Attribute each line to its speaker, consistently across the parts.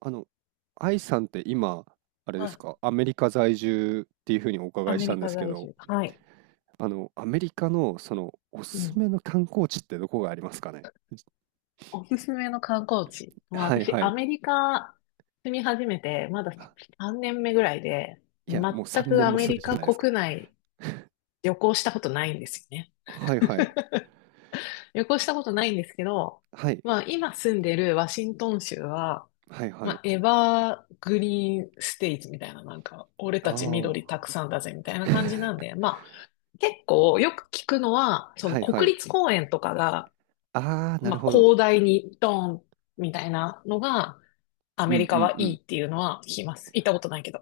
Speaker 1: あの、愛さんって今、あれで
Speaker 2: は
Speaker 1: す
Speaker 2: い。
Speaker 1: か、アメリカ在住っていうふうにお
Speaker 2: ア
Speaker 1: 伺いし
Speaker 2: メ
Speaker 1: た
Speaker 2: リ
Speaker 1: んで
Speaker 2: カ
Speaker 1: すけ
Speaker 2: 在
Speaker 1: ど、
Speaker 2: 住。はい。
Speaker 1: アメリカのそのお
Speaker 2: う
Speaker 1: すす
Speaker 2: ん。
Speaker 1: めの観光地ってどこがありますかねじ
Speaker 2: おすすめの観光地。まあ、
Speaker 1: はい
Speaker 2: 私、
Speaker 1: は
Speaker 2: ア
Speaker 1: い。
Speaker 2: メリカ住み始めて、まだ
Speaker 1: あ
Speaker 2: 3年目ぐらいで、
Speaker 1: いや、
Speaker 2: 全
Speaker 1: もう3
Speaker 2: く
Speaker 1: 年
Speaker 2: ア
Speaker 1: も住
Speaker 2: メ
Speaker 1: んでる
Speaker 2: リ
Speaker 1: じゃ
Speaker 2: カ
Speaker 1: ないですか。
Speaker 2: 国内旅行したことないんですよね。
Speaker 1: はいはい。
Speaker 2: 旅行したことないんですけど、
Speaker 1: はい。
Speaker 2: まあ、今住んでるワシントン州は、
Speaker 1: はいは
Speaker 2: ま
Speaker 1: い。
Speaker 2: あ、エバーグリーンステイツみたいな、なんか、俺
Speaker 1: あ
Speaker 2: たち緑
Speaker 1: あ。
Speaker 2: たくさんだぜみたいな感じなんで、まあ、結構よく聞くのは、その
Speaker 1: はいはい。
Speaker 2: 国立公園とかが
Speaker 1: ああ、な
Speaker 2: ま
Speaker 1: る
Speaker 2: あ、
Speaker 1: ほど。
Speaker 2: 広大にドーンみたいなのが、ア
Speaker 1: う
Speaker 2: メリ
Speaker 1: んう
Speaker 2: カ
Speaker 1: ん
Speaker 2: は
Speaker 1: う
Speaker 2: いい
Speaker 1: ん。
Speaker 2: っていうのは聞きます。行ったことないけど。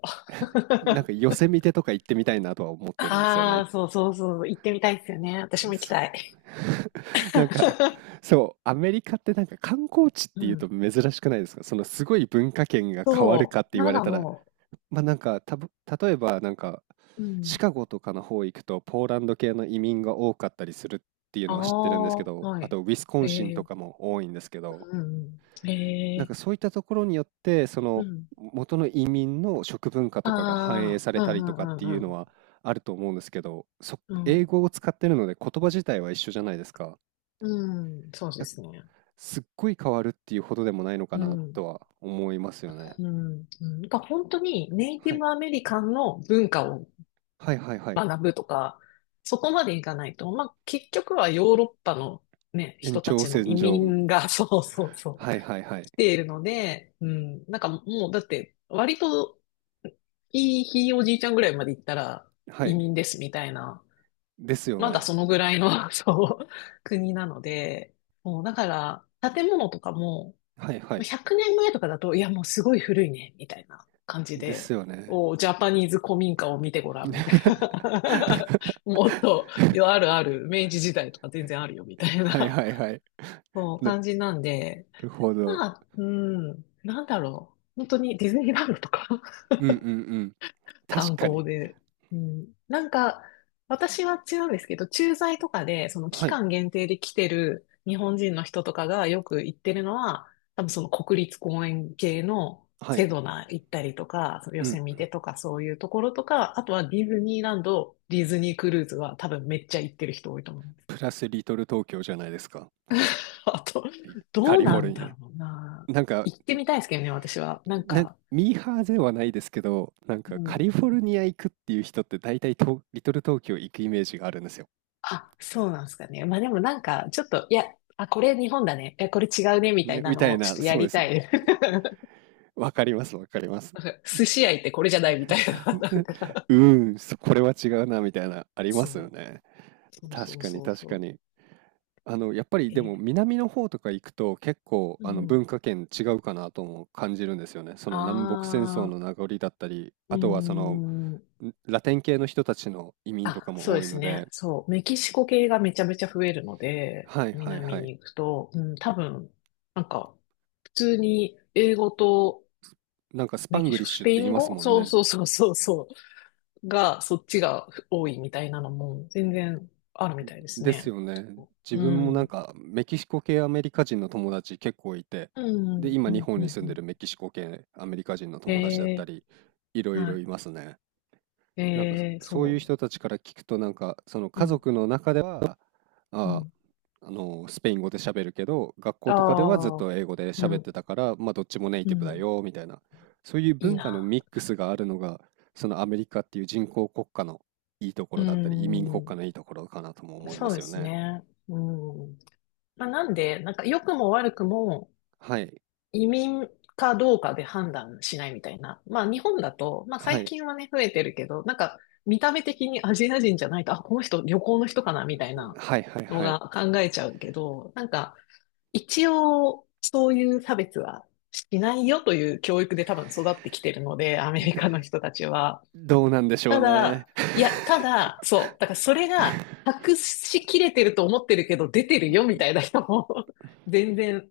Speaker 1: なん かヨセミテとか行ってみたいなとは思ってるんですよ
Speaker 2: あ
Speaker 1: ね。
Speaker 2: あ、そうそうそう、行ってみたいですよね。私も行きたい。
Speaker 1: なんか、そう、アメリカってなんか観光地っ
Speaker 2: う
Speaker 1: ていう
Speaker 2: ん。
Speaker 1: と珍しくないですか？そのすごい文化圏が変わる
Speaker 2: そ
Speaker 1: かって
Speaker 2: う。
Speaker 1: 言
Speaker 2: な
Speaker 1: わ
Speaker 2: ん
Speaker 1: れ
Speaker 2: か
Speaker 1: たら、
Speaker 2: も
Speaker 1: まあなんか、例えばなんか、
Speaker 2: う、う
Speaker 1: シ
Speaker 2: ん。
Speaker 1: カゴとかの方行くとポーランド系の移民が多かったりするっていう
Speaker 2: あ
Speaker 1: のは知ってるんですけ
Speaker 2: あ、
Speaker 1: ど、
Speaker 2: は
Speaker 1: あ
Speaker 2: い。
Speaker 1: とウィスコ
Speaker 2: え
Speaker 1: ンシンと
Speaker 2: え、
Speaker 1: かも多いんですけど、
Speaker 2: うん、うん。え
Speaker 1: なんか
Speaker 2: え、
Speaker 1: そういったところによって、そ
Speaker 2: う
Speaker 1: の
Speaker 2: ん。
Speaker 1: 元の移民の食文化とかが反映
Speaker 2: ああ、
Speaker 1: され
Speaker 2: う
Speaker 1: たりと
Speaker 2: ん、う
Speaker 1: かってい
Speaker 2: ん、う
Speaker 1: うの
Speaker 2: ん、
Speaker 1: はあると思うんですけど、
Speaker 2: う
Speaker 1: 英
Speaker 2: ん。
Speaker 1: 語を使ってるので言葉自体は一緒じゃないですか。
Speaker 2: うん、うんそうですね。
Speaker 1: すっごい変わるっていうほどでもないのか
Speaker 2: う
Speaker 1: な
Speaker 2: ん、
Speaker 1: とは思いますよね。
Speaker 2: うん、うん。なんか本当にネイテ
Speaker 1: は
Speaker 2: ィ
Speaker 1: い。
Speaker 2: ブアメリカンの文化を
Speaker 1: はいはいはい。
Speaker 2: 学ぶとか、そこまでいかないと、まあ、結局はヨーロッパのね、
Speaker 1: 延
Speaker 2: 人た
Speaker 1: 長
Speaker 2: ちの
Speaker 1: 線
Speaker 2: 移
Speaker 1: 上。
Speaker 2: 民が、そうそうそう、
Speaker 1: はいはいはい。
Speaker 2: 来ているので、うん、なんかもう、だって、割と、いいひいおじいちゃんぐらいまで行ったら
Speaker 1: は
Speaker 2: 移
Speaker 1: い。
Speaker 2: 民ですみたいな、
Speaker 1: ですよ
Speaker 2: まだ
Speaker 1: ね。
Speaker 2: そのぐらいの、そう、国なので、もうだから、建物とかも、
Speaker 1: はいはい。
Speaker 2: 100年前とかだと、いや、もうすごい古いね、みたいな感じ
Speaker 1: です
Speaker 2: で、
Speaker 1: よね。
Speaker 2: お、ジャパニーズ古民家を見てごらん、みたい な。もっと、いやあるある、明治時代とか全然あるよ、みたい
Speaker 1: はい
Speaker 2: な、
Speaker 1: はいはい。
Speaker 2: そう、
Speaker 1: な
Speaker 2: 感じなんで、
Speaker 1: るほど。
Speaker 2: まあ、うん、なんだろう。本当にディズニーランドとか
Speaker 1: うんうんうん。確
Speaker 2: 観
Speaker 1: か
Speaker 2: 光
Speaker 1: に。
Speaker 2: で。うん、なんか、私は違うんですけど、駐在とかで、その期
Speaker 1: はい。
Speaker 2: 間限定で来てる日本人の人とかがよく行ってるのは、多分その国立公園系の
Speaker 1: はい。
Speaker 2: セドナ行ったりとか、そのヨ
Speaker 1: うん。
Speaker 2: セミテとかそういうところとか、あとはディズニーランド、ディズニークルーズは多分めっちゃ行ってる人多いと思うんです。
Speaker 1: プラスリトル東京じゃないですか。
Speaker 2: あと、
Speaker 1: いカ
Speaker 2: どう
Speaker 1: リフォ
Speaker 2: な
Speaker 1: ル
Speaker 2: ん
Speaker 1: ニ
Speaker 2: だ
Speaker 1: ア。
Speaker 2: ろうな。
Speaker 1: なんか
Speaker 2: 行ってみたいですけどね、私は。なん
Speaker 1: なんか
Speaker 2: か、
Speaker 1: ミーハーではないですけど、なん
Speaker 2: う
Speaker 1: かカ
Speaker 2: ん
Speaker 1: リフォルニア行くっていう人って大体東リトル東京行くイメージがあるんですよ。
Speaker 2: あ、そうなんですかね。まあでもなんか、ちょっと、いや、あ、これ日本だね。え、これ違うね、みた
Speaker 1: ね、
Speaker 2: いな
Speaker 1: みた
Speaker 2: の
Speaker 1: い
Speaker 2: をちょっ
Speaker 1: な、
Speaker 2: とや
Speaker 1: そうで
Speaker 2: り
Speaker 1: す。
Speaker 2: たい。
Speaker 1: わかります、わかります。
Speaker 2: 寿司屋行ってこれじゃないみたいな。なん か、
Speaker 1: うーん、そこれは違うな、みたいな、ありますよ
Speaker 2: そう。
Speaker 1: ね。
Speaker 2: そう
Speaker 1: 確
Speaker 2: そう
Speaker 1: かに、
Speaker 2: そう
Speaker 1: 確
Speaker 2: そ
Speaker 1: か
Speaker 2: う。
Speaker 1: に。やっぱりで
Speaker 2: え、
Speaker 1: も南の方とか行くと結構
Speaker 2: う
Speaker 1: あの
Speaker 2: ん。
Speaker 1: 文化圏違うかなとも感じるんですよね。その南北戦争
Speaker 2: ああ、
Speaker 1: の名残だったり、
Speaker 2: う
Speaker 1: あ
Speaker 2: ー
Speaker 1: とはその
Speaker 2: ん。
Speaker 1: ラテン系の人たちの移民と
Speaker 2: あ、
Speaker 1: か
Speaker 2: そ
Speaker 1: も
Speaker 2: うで
Speaker 1: 多い
Speaker 2: す
Speaker 1: の
Speaker 2: ね。
Speaker 1: で、
Speaker 2: そう。メキシコ系がめちゃめちゃ増えるので、
Speaker 1: はいはい
Speaker 2: 南
Speaker 1: は
Speaker 2: に
Speaker 1: い。
Speaker 2: 行くと、うん、多分、なんか、普通に英語と
Speaker 1: なんかスパ
Speaker 2: メ
Speaker 1: ン
Speaker 2: キ
Speaker 1: グ
Speaker 2: シ
Speaker 1: リ
Speaker 2: コ、
Speaker 1: ッ
Speaker 2: ス
Speaker 1: シュっ
Speaker 2: ペイ
Speaker 1: て言い
Speaker 2: ン
Speaker 1: ます
Speaker 2: 語
Speaker 1: もん
Speaker 2: そう
Speaker 1: ね。
Speaker 2: そうそうそうそう。が、そっちが多いみたいなのも全然あるみたいです
Speaker 1: です
Speaker 2: ね。
Speaker 1: よね。自
Speaker 2: う
Speaker 1: 分もなん
Speaker 2: ん。
Speaker 1: かメキシコ系アメリカ人の友達結構いて、
Speaker 2: う
Speaker 1: で、
Speaker 2: ん、
Speaker 1: 今
Speaker 2: う
Speaker 1: 日
Speaker 2: ん、
Speaker 1: 本
Speaker 2: う
Speaker 1: に
Speaker 2: ん、
Speaker 1: 住ん
Speaker 2: うん。
Speaker 1: で
Speaker 2: う
Speaker 1: るメキシコ系アメリカ人の
Speaker 2: ん
Speaker 1: 友達だった
Speaker 2: え
Speaker 1: り、いろ
Speaker 2: ー、
Speaker 1: いろ
Speaker 2: は
Speaker 1: いますね。
Speaker 2: い。
Speaker 1: なんか
Speaker 2: えー、
Speaker 1: そういう
Speaker 2: そ
Speaker 1: 人たちから聞くとなんかその
Speaker 2: う。う
Speaker 1: 家
Speaker 2: ん、
Speaker 1: 族の中では、
Speaker 2: う
Speaker 1: あ、
Speaker 2: ん。
Speaker 1: スペイン語で喋るけど学校とかではずっ
Speaker 2: ああ、
Speaker 1: と英語で
Speaker 2: う
Speaker 1: 喋って
Speaker 2: ん、
Speaker 1: たからまあどっちもネイ
Speaker 2: う
Speaker 1: ティブだ
Speaker 2: ん。
Speaker 1: よみたいな、そういう
Speaker 2: いい
Speaker 1: 文化の
Speaker 2: な。
Speaker 1: ミックスがあるのがそのアメリカっていう人工国家のいいとこ
Speaker 2: う
Speaker 1: ろだったり移民国家
Speaker 2: ん。
Speaker 1: のいいところかなとも思いま
Speaker 2: そう
Speaker 1: す
Speaker 2: で
Speaker 1: よ
Speaker 2: す
Speaker 1: ね。
Speaker 2: ね。うん。まあ、なんで、なんか良くも悪くも、
Speaker 1: はい
Speaker 2: 移民かどうかで判断しないみたいな。まあ日本だと、まあ
Speaker 1: は
Speaker 2: 最
Speaker 1: い
Speaker 2: 近はね、増えてるけど、なんか見た目的にアジア人じゃないと、あ、この人旅行の人かなみたいな
Speaker 1: はいはい
Speaker 2: の
Speaker 1: はい。
Speaker 2: が考えちゃうけど、なんか一応そういう差別はしないよという教育で多分育ってきてるので、アメリカの人たちは。
Speaker 1: どうなんでしょう
Speaker 2: た
Speaker 1: ね。
Speaker 2: だ、いや、ただ、そう、だからそれが隠しきれてると思ってるけど出てるよみたいな人も 全然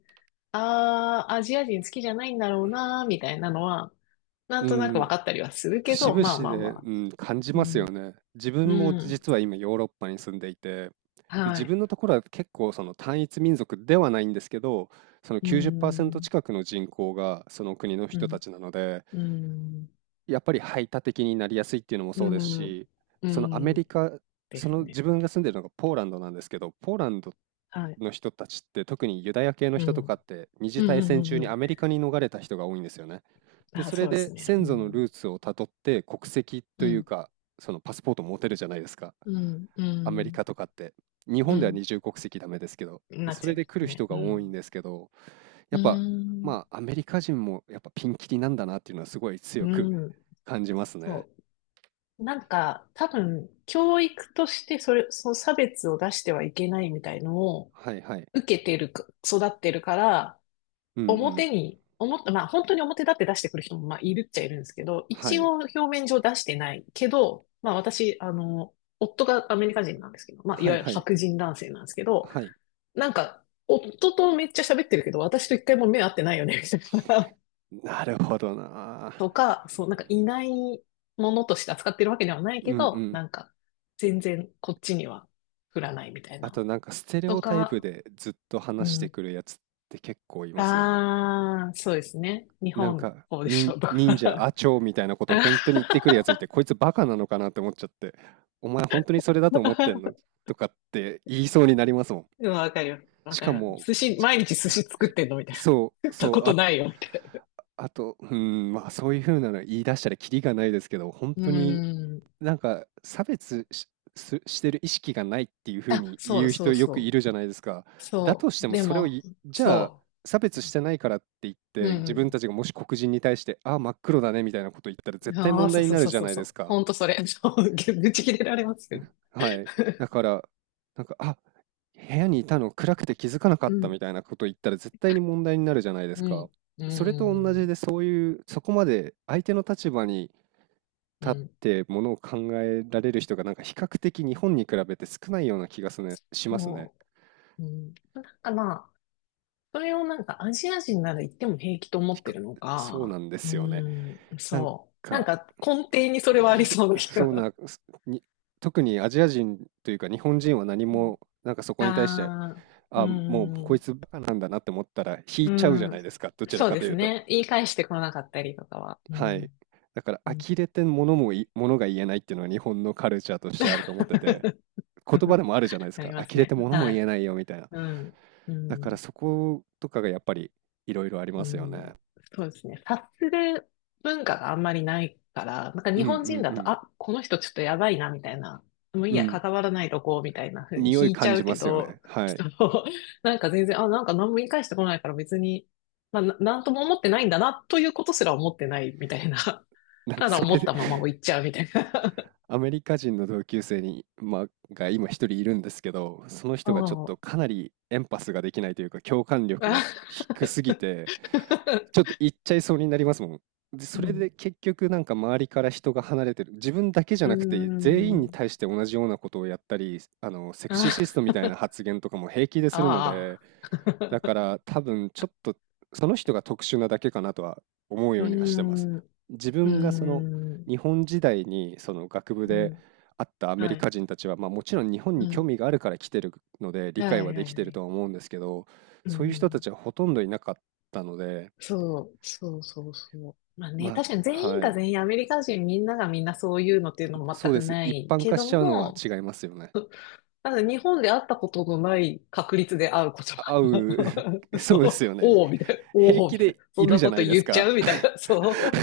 Speaker 2: ああ、アジア人好きじゃないんだろうな、みたいなのは、なん
Speaker 1: う
Speaker 2: となく分
Speaker 1: ん、
Speaker 2: かったりはするけ
Speaker 1: 節
Speaker 2: ど、まあ
Speaker 1: 々
Speaker 2: まあま
Speaker 1: で、
Speaker 2: あ。
Speaker 1: うん、感じ
Speaker 2: う
Speaker 1: ますよ
Speaker 2: ん。
Speaker 1: ね。自
Speaker 2: う
Speaker 1: 分も
Speaker 2: ん。
Speaker 1: 実は今ヨーロッパに住んでいて、で、
Speaker 2: は
Speaker 1: 自
Speaker 2: い。
Speaker 1: 分のところは結構その単一民族ではないんですけど、その
Speaker 2: う
Speaker 1: 90%
Speaker 2: ん。
Speaker 1: 近くの人口がその国の
Speaker 2: う
Speaker 1: 人た
Speaker 2: ん。
Speaker 1: ちなので、
Speaker 2: うん。
Speaker 1: やっぱり排他的になりやすいっていうのも
Speaker 2: う
Speaker 1: そうです
Speaker 2: ん。
Speaker 1: し、
Speaker 2: う
Speaker 1: そのアメ
Speaker 2: ん
Speaker 1: リカ、
Speaker 2: で
Speaker 1: そ
Speaker 2: す
Speaker 1: の自
Speaker 2: ね。
Speaker 1: 分が住んでるのがポーランドなんですけど、ポーランド
Speaker 2: はい。
Speaker 1: の人たちって特にユダヤ系の
Speaker 2: う
Speaker 1: 人と
Speaker 2: ん。
Speaker 1: かって二次
Speaker 2: う
Speaker 1: 大
Speaker 2: ん。
Speaker 1: 戦中
Speaker 2: うん。
Speaker 1: に
Speaker 2: う
Speaker 1: アメリカに逃れた人が多いんですよね。
Speaker 2: ん。
Speaker 1: で、
Speaker 2: あ、
Speaker 1: それ
Speaker 2: そうで
Speaker 1: で
Speaker 2: すね。う
Speaker 1: 先祖の
Speaker 2: ん。
Speaker 1: ルーツをたどって国籍と
Speaker 2: う
Speaker 1: いう
Speaker 2: ん。
Speaker 1: かそのパスポート持てるじゃないですか。
Speaker 2: うん。う
Speaker 1: アメリカ
Speaker 2: ん。
Speaker 1: とかって。日
Speaker 2: う
Speaker 1: 本では
Speaker 2: ん。
Speaker 1: 二重国籍ダメですけど、で
Speaker 2: なっ
Speaker 1: そ
Speaker 2: ちゃ
Speaker 1: れ
Speaker 2: いま
Speaker 1: で
Speaker 2: す
Speaker 1: 来る人
Speaker 2: ね。
Speaker 1: が
Speaker 2: う
Speaker 1: 多いん
Speaker 2: ん。
Speaker 1: ですけど、や
Speaker 2: う
Speaker 1: っぱ
Speaker 2: ん。
Speaker 1: まあアメリカ人もやっぱピンキリなんだなっていうのはすごい強く
Speaker 2: う ん。
Speaker 1: 感じますね。
Speaker 2: そう。なんか、多分、教育としてそれ、その差別を出してはいけないみたいのを
Speaker 1: はいはい。
Speaker 2: 受けてるか、育ってるから、
Speaker 1: うんうん。
Speaker 2: 表に、表、まあ本当に表立って出してくる人もまあいるっちゃいるんですけど、
Speaker 1: は
Speaker 2: 一
Speaker 1: い。
Speaker 2: 応表面上出してないけど、まあ私、夫がアメリカ人なんですけど、まあい
Speaker 1: は
Speaker 2: わ
Speaker 1: い
Speaker 2: ゆる
Speaker 1: はい。
Speaker 2: 白人男性なんですけど、
Speaker 1: はい。
Speaker 2: なんか、夫とめっちゃ喋ってるけど、私と一回も目合ってないよね、みたいな
Speaker 1: なるほどな。
Speaker 2: とか、そう、なんかいないものとして扱ってるわけではないけ
Speaker 1: うんう
Speaker 2: ど、な
Speaker 1: ん。
Speaker 2: んか全然こっちには降らないみたい
Speaker 1: あと
Speaker 2: な。
Speaker 1: なんかステレ
Speaker 2: と
Speaker 1: オタイプ
Speaker 2: か、
Speaker 1: でずっと
Speaker 2: う
Speaker 1: 話して
Speaker 2: ん。
Speaker 1: くるやつって結構いますよね。
Speaker 2: ああ、そうですね。日
Speaker 1: なん
Speaker 2: 本、
Speaker 1: か、
Speaker 2: こうでしょ
Speaker 1: 忍
Speaker 2: うとか。
Speaker 1: 忍者、アチョみたいなことを本当に言ってくるやついて、こいつバカなのかなって思っちゃって、お前本当にそれだと思ってんのとかって言いそうになりますもん。
Speaker 2: でもわかるよ。わ
Speaker 1: し
Speaker 2: か
Speaker 1: か
Speaker 2: るよ。
Speaker 1: も、
Speaker 2: 寿司、毎日寿司作ってんのみ たいな。
Speaker 1: そう、
Speaker 2: 食った
Speaker 1: そ
Speaker 2: こ
Speaker 1: う、あ
Speaker 2: と
Speaker 1: と、
Speaker 2: ないよ、みたい
Speaker 1: あと、うん、まあそういう風なの言い出したらキリがないですけど、本
Speaker 2: な。う
Speaker 1: 当に
Speaker 2: ん。
Speaker 1: なんか、差別してる意識がないっていう風
Speaker 2: あ、
Speaker 1: に
Speaker 2: そ
Speaker 1: 言
Speaker 2: う
Speaker 1: う
Speaker 2: そ
Speaker 1: 人
Speaker 2: う
Speaker 1: よ
Speaker 2: そ
Speaker 1: くい
Speaker 2: う。
Speaker 1: るじゃないですか。だと
Speaker 2: そ
Speaker 1: し
Speaker 2: う。
Speaker 1: ても
Speaker 2: で
Speaker 1: それを
Speaker 2: も、
Speaker 1: じゃあ、
Speaker 2: そ
Speaker 1: 差別してないからって言っ
Speaker 2: う。う
Speaker 1: て、自分
Speaker 2: ん。
Speaker 1: たちがもし黒人に対して、ああ、真っ黒だねみたいなこと言ったら絶対
Speaker 2: ああ、
Speaker 1: 問
Speaker 2: そ
Speaker 1: 題
Speaker 2: う
Speaker 1: に
Speaker 2: そう
Speaker 1: なる
Speaker 2: そう
Speaker 1: じゃ
Speaker 2: そう
Speaker 1: ない
Speaker 2: そ
Speaker 1: です
Speaker 2: う。
Speaker 1: か。
Speaker 2: ほんとそれ。ち愚痴切れられますよね。
Speaker 1: はい。だから、なんか、部屋にいたの暗くて気づかなか
Speaker 2: う
Speaker 1: った
Speaker 2: ん、
Speaker 1: みたいなこと言ったら絶対に問題になるじゃないです
Speaker 2: う
Speaker 1: か。
Speaker 2: ん、
Speaker 1: それと同
Speaker 2: う
Speaker 1: じで、
Speaker 2: ん、
Speaker 1: そういう、そこまで相手の立場に
Speaker 2: う
Speaker 1: 立っ
Speaker 2: ん、
Speaker 1: てものを考えられる人がなんか比較的日本に比べて少ないような気がすね、しますね。
Speaker 2: そう、うん。なんかまあ、それをなんかアジア人なら言っても平気と思
Speaker 1: 比
Speaker 2: って
Speaker 1: 較
Speaker 2: るの
Speaker 1: そうな
Speaker 2: か、
Speaker 1: んで
Speaker 2: う
Speaker 1: すよね。
Speaker 2: ん、
Speaker 1: なん
Speaker 2: そう。なん
Speaker 1: か
Speaker 2: か根底にそれはありそうな 気
Speaker 1: そう
Speaker 2: が。
Speaker 1: な、すに特にアジア人というか日本人は何 もなんかそこに対して、
Speaker 2: ああー、う
Speaker 1: もうこい
Speaker 2: ん、
Speaker 1: つバカなんだなって思ったら引
Speaker 2: う
Speaker 1: いちゃうじゃな
Speaker 2: ん。
Speaker 1: いですか、どちら
Speaker 2: そう
Speaker 1: か
Speaker 2: で
Speaker 1: とい
Speaker 2: す
Speaker 1: うと。
Speaker 2: ね。言い返してこなかったりとかは。う
Speaker 1: はい。
Speaker 2: ん、
Speaker 1: だから
Speaker 2: うん
Speaker 1: 呆れて物も言えないっていうのは日本のカルチャーとしてあると思ってて、言葉でもあるじゃないです
Speaker 2: あり
Speaker 1: か。
Speaker 2: ます
Speaker 1: 呆れて
Speaker 2: ね。
Speaker 1: 物も
Speaker 2: は
Speaker 1: 言え
Speaker 2: い。
Speaker 1: ないよみたいな。
Speaker 2: うん、う
Speaker 1: だから
Speaker 2: ん。
Speaker 1: そことかがやっぱりいろいろあり
Speaker 2: う
Speaker 1: ますよ
Speaker 2: ん、
Speaker 1: ね。
Speaker 2: そうですね。察する文化があんまりないから、なんか
Speaker 1: う
Speaker 2: 日
Speaker 1: んう
Speaker 2: 本人
Speaker 1: ん
Speaker 2: だ
Speaker 1: う
Speaker 2: と、
Speaker 1: ん。
Speaker 2: あ、この人ちょっとやばいな、みたいな。もうい
Speaker 1: う
Speaker 2: いや、
Speaker 1: ん。
Speaker 2: 関わらないとこう、みたいな風に
Speaker 1: 匂い
Speaker 2: 引いち
Speaker 1: 感
Speaker 2: ゃ
Speaker 1: じ
Speaker 2: う
Speaker 1: ま
Speaker 2: け
Speaker 1: すよね。
Speaker 2: ど、
Speaker 1: はい。
Speaker 2: そうなんか全然、あ、なんか何も言い返してこないから別に、まあ、ななんとも思ってないんだな、ということすら思ってないみたいな。
Speaker 1: なんか
Speaker 2: た
Speaker 1: そ
Speaker 2: だ思っ
Speaker 1: れで
Speaker 2: たままを言っちゃうみたいな。
Speaker 1: アメリカ人の同級生まあ、が今一人いるんですけど、その 人がちょっと
Speaker 2: そ
Speaker 1: かなりエンパスができないというか共感
Speaker 2: う。
Speaker 1: 力が
Speaker 2: あ
Speaker 1: 低すぎて、ちょっ と言っちゃいそうになりますもん。で、
Speaker 2: う
Speaker 1: それ
Speaker 2: ん。
Speaker 1: で結局なんか周りから人が離れてる。自分だけじゃ
Speaker 2: うー
Speaker 1: なくて全員に
Speaker 2: ん。
Speaker 1: 対して同じようなことをやったり、セクシー
Speaker 2: あ
Speaker 1: シストみたいな 発言とかも平気でするので、
Speaker 2: ああ。
Speaker 1: だか ら多分ちょっとその人が特殊なだけかなとは思う
Speaker 2: う
Speaker 1: ようにはしてます。
Speaker 2: ーん。う
Speaker 1: 自
Speaker 2: ー
Speaker 1: 分がその
Speaker 2: ん。
Speaker 1: 日本時代にその学部
Speaker 2: う
Speaker 1: で
Speaker 2: ん。
Speaker 1: 会ったアメ
Speaker 2: は
Speaker 1: リ
Speaker 2: い。
Speaker 1: カ人たちは、まあ、もちろん日本
Speaker 2: う
Speaker 1: に興
Speaker 2: ん。
Speaker 1: 味があるから来てるので理
Speaker 2: は
Speaker 1: 解は
Speaker 2: いは
Speaker 1: でき
Speaker 2: い
Speaker 1: て
Speaker 2: は
Speaker 1: ると
Speaker 2: い。
Speaker 1: は思うんですけど、
Speaker 2: う
Speaker 1: そういう人た
Speaker 2: ん。
Speaker 1: ちはほとんどいなかったので、
Speaker 2: そう、そうそうそう。まあね、
Speaker 1: ま
Speaker 2: 確かに全
Speaker 1: あ、
Speaker 2: 員
Speaker 1: は
Speaker 2: が
Speaker 1: い。
Speaker 2: 全員アメリカ人みんながみんなそういうのっていうのも
Speaker 1: そ
Speaker 2: 全
Speaker 1: うで
Speaker 2: く
Speaker 1: す。
Speaker 2: な
Speaker 1: 一
Speaker 2: い
Speaker 1: 般
Speaker 2: け
Speaker 1: 化し
Speaker 2: ど
Speaker 1: ちゃうのは
Speaker 2: も、
Speaker 1: 違いますよね。
Speaker 2: ただ日本で会ったことのない確率で会うこと
Speaker 1: 会う
Speaker 2: が
Speaker 1: そうで
Speaker 2: そ
Speaker 1: す
Speaker 2: う、
Speaker 1: よ
Speaker 2: おお、
Speaker 1: ね。
Speaker 2: みたいな、
Speaker 1: 平
Speaker 2: おお、
Speaker 1: 気
Speaker 2: みたい
Speaker 1: で
Speaker 2: な、
Speaker 1: い
Speaker 2: そん
Speaker 1: る
Speaker 2: な
Speaker 1: じゃ
Speaker 2: こ
Speaker 1: な
Speaker 2: と
Speaker 1: いで
Speaker 2: 言
Speaker 1: す
Speaker 2: っち
Speaker 1: か。
Speaker 2: ゃうみたい な、そう。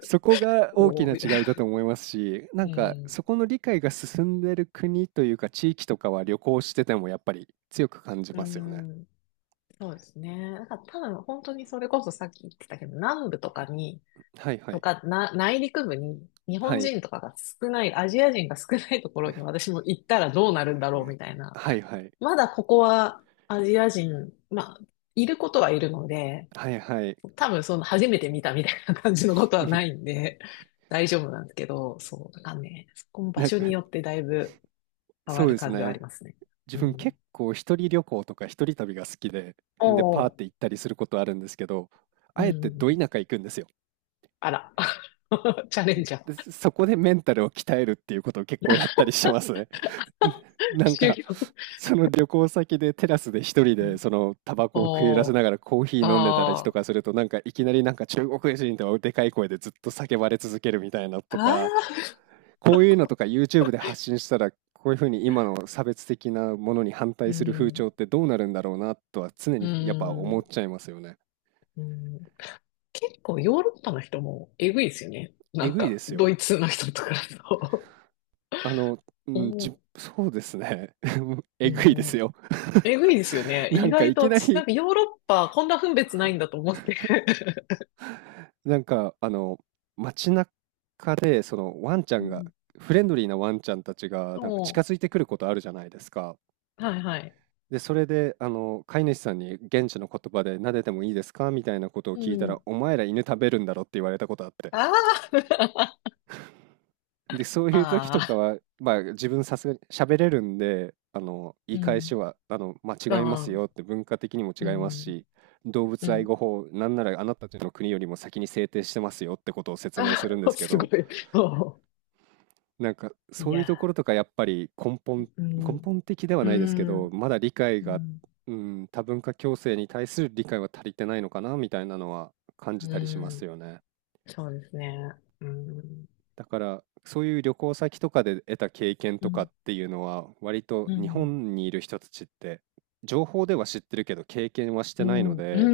Speaker 1: そこが 大
Speaker 2: お
Speaker 1: き
Speaker 2: お、
Speaker 1: な
Speaker 2: みたい
Speaker 1: 違いだ
Speaker 2: な。
Speaker 1: と思いますし、な
Speaker 2: う
Speaker 1: んか
Speaker 2: ん。
Speaker 1: そこの理解が進んでる国というか地域とかは旅行しててもやっぱり強く感じ
Speaker 2: う
Speaker 1: ますよね。
Speaker 2: ん。そうですね。だから多分本当にそれこそさっき言ってたけど、南部とかに、
Speaker 1: はいは
Speaker 2: と
Speaker 1: い。
Speaker 2: か、な、内陸部に日
Speaker 1: は
Speaker 2: 本
Speaker 1: い。
Speaker 2: 人とかが少ない、アジア人が少ないところに私も行ったらどうなるん
Speaker 1: え
Speaker 2: だろう
Speaker 1: ー
Speaker 2: みたいな。
Speaker 1: はいはい。
Speaker 2: まだここはアジア人、まあ、いることはいるので、
Speaker 1: はいはい。
Speaker 2: 多分その初めて見たみたいな感じのこと
Speaker 1: う
Speaker 2: は
Speaker 1: ん、
Speaker 2: ないんで、大丈夫なんですけど、そう、なんかね、そこも場
Speaker 1: なん
Speaker 2: 所
Speaker 1: か
Speaker 2: によってだいぶ変わ
Speaker 1: そう
Speaker 2: る
Speaker 1: です
Speaker 2: 感じはあり
Speaker 1: ね。
Speaker 2: ますね。
Speaker 1: 自
Speaker 2: う
Speaker 1: 分
Speaker 2: ん。
Speaker 1: 結構一人旅行とか一人旅が好きで、
Speaker 2: お
Speaker 1: で、パーっ
Speaker 2: お、
Speaker 1: て行ったりすることあるんですけど、
Speaker 2: う
Speaker 1: あえてど
Speaker 2: ん。
Speaker 1: 田舎行くんですよ。
Speaker 2: あら。チャレンジャー。
Speaker 1: で、そこでメンタルを鍛えるっていうことを結構やったりしてますね。なん
Speaker 2: 修
Speaker 1: か、
Speaker 2: 行。
Speaker 1: その旅行先でテラスで一人
Speaker 2: う
Speaker 1: で
Speaker 2: ん
Speaker 1: そのタバコを食い入らせ
Speaker 2: おー。
Speaker 1: ながらコーヒー飲んでたりと
Speaker 2: あー。
Speaker 1: かすると、なんかいきなりなんか中国人とはでかい声でずっと叫ばれ続けるみたいな
Speaker 2: あ
Speaker 1: とか、
Speaker 2: ー。
Speaker 1: こういうのとか YouTube で発信したらこういうふうに今の差別的なものに反
Speaker 2: う
Speaker 1: 対する風
Speaker 2: ん、
Speaker 1: 潮ってどうなるんだろうなとは常
Speaker 2: う
Speaker 1: にやっぱ思っ
Speaker 2: ん、
Speaker 1: ちゃいますよね。
Speaker 2: うん。結構ヨーロッパの人もえぐいですよね。な
Speaker 1: え
Speaker 2: ん
Speaker 1: ぐいで
Speaker 2: か、
Speaker 1: す
Speaker 2: ド
Speaker 1: よ。
Speaker 2: イツの人とかと。
Speaker 1: あの、うん、
Speaker 2: おー
Speaker 1: そうですね。
Speaker 2: う
Speaker 1: えぐいです
Speaker 2: ん、
Speaker 1: よ。
Speaker 2: えぐいですよ ね。
Speaker 1: な
Speaker 2: 意
Speaker 1: んか
Speaker 2: 外
Speaker 1: い
Speaker 2: と
Speaker 1: きな
Speaker 2: 私、なん
Speaker 1: り
Speaker 2: かヨーロッパこんな分別ないんだと思って。
Speaker 1: なんか、街中で、その、ワンちゃ
Speaker 2: う
Speaker 1: んが、
Speaker 2: ん。
Speaker 1: フレンドリーなワンちゃんたちが、なんか近
Speaker 2: そ
Speaker 1: づいてくることあるじゃないですか。
Speaker 2: う。はいはい。
Speaker 1: で、それで、飼い主さんに現地の言葉で、撫でてもいいですかみたいなことを
Speaker 2: う
Speaker 1: 聞いたら、
Speaker 2: ん。
Speaker 1: お前ら犬食べるんだろって言われたことあって。
Speaker 2: ああ。
Speaker 1: で、そういう時
Speaker 2: あ
Speaker 1: とかは、
Speaker 2: あ。
Speaker 1: まあ、自分さすがに喋れるんで、言
Speaker 2: う
Speaker 1: い返しは、ま
Speaker 2: ん。
Speaker 1: あ、違います
Speaker 2: あ
Speaker 1: よっ
Speaker 2: あ。
Speaker 1: て、文化的にも違
Speaker 2: う
Speaker 1: います
Speaker 2: ん。
Speaker 1: し、動
Speaker 2: う
Speaker 1: 物愛
Speaker 2: ん。
Speaker 1: 護法、なんならあなたたちの国よりも先に制定してますよってことを説明す
Speaker 2: あ
Speaker 1: るんで
Speaker 2: あ、
Speaker 1: すけ
Speaker 2: すご
Speaker 1: ど、
Speaker 2: い。そ
Speaker 1: なんか
Speaker 2: う。い
Speaker 1: そういう
Speaker 2: や。
Speaker 1: ところとかやっぱり根本、
Speaker 2: うん。
Speaker 1: 的では
Speaker 2: う
Speaker 1: ないですけど、
Speaker 2: ん。
Speaker 1: まだ理解
Speaker 2: う
Speaker 1: が、
Speaker 2: ん。
Speaker 1: うん、多文化共生に対する理解は足りてないのかなみたいなのは感じ
Speaker 2: う
Speaker 1: たりします
Speaker 2: ん。
Speaker 1: よね。
Speaker 2: そうですね。うん。
Speaker 1: だからそういう旅行先とかで得た経験
Speaker 2: う
Speaker 1: とか
Speaker 2: ん、
Speaker 1: っていうのは割と
Speaker 2: う
Speaker 1: 日
Speaker 2: ん、
Speaker 1: 本にいる人たちって情報では知ってるけど経験はして
Speaker 2: う
Speaker 1: ないの
Speaker 2: ん、う
Speaker 1: で、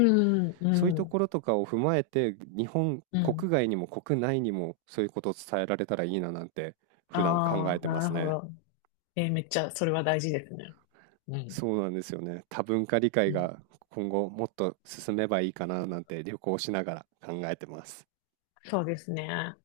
Speaker 2: ん、う
Speaker 1: そういうと
Speaker 2: ん、
Speaker 1: ころとかを踏まえて日本
Speaker 2: うん。
Speaker 1: 国外にも国内にもそういうことを伝えられたらいいななんて普段考え
Speaker 2: ああー、
Speaker 1: てま
Speaker 2: なる
Speaker 1: す
Speaker 2: ほ
Speaker 1: ね。
Speaker 2: ど。えーめっちゃ、それは大事ですね。うん、
Speaker 1: そうなんですよね。多文化理解
Speaker 2: うん。
Speaker 1: が今後もっと進めばいいかななんて旅行しながら考えてます。
Speaker 2: そうですね。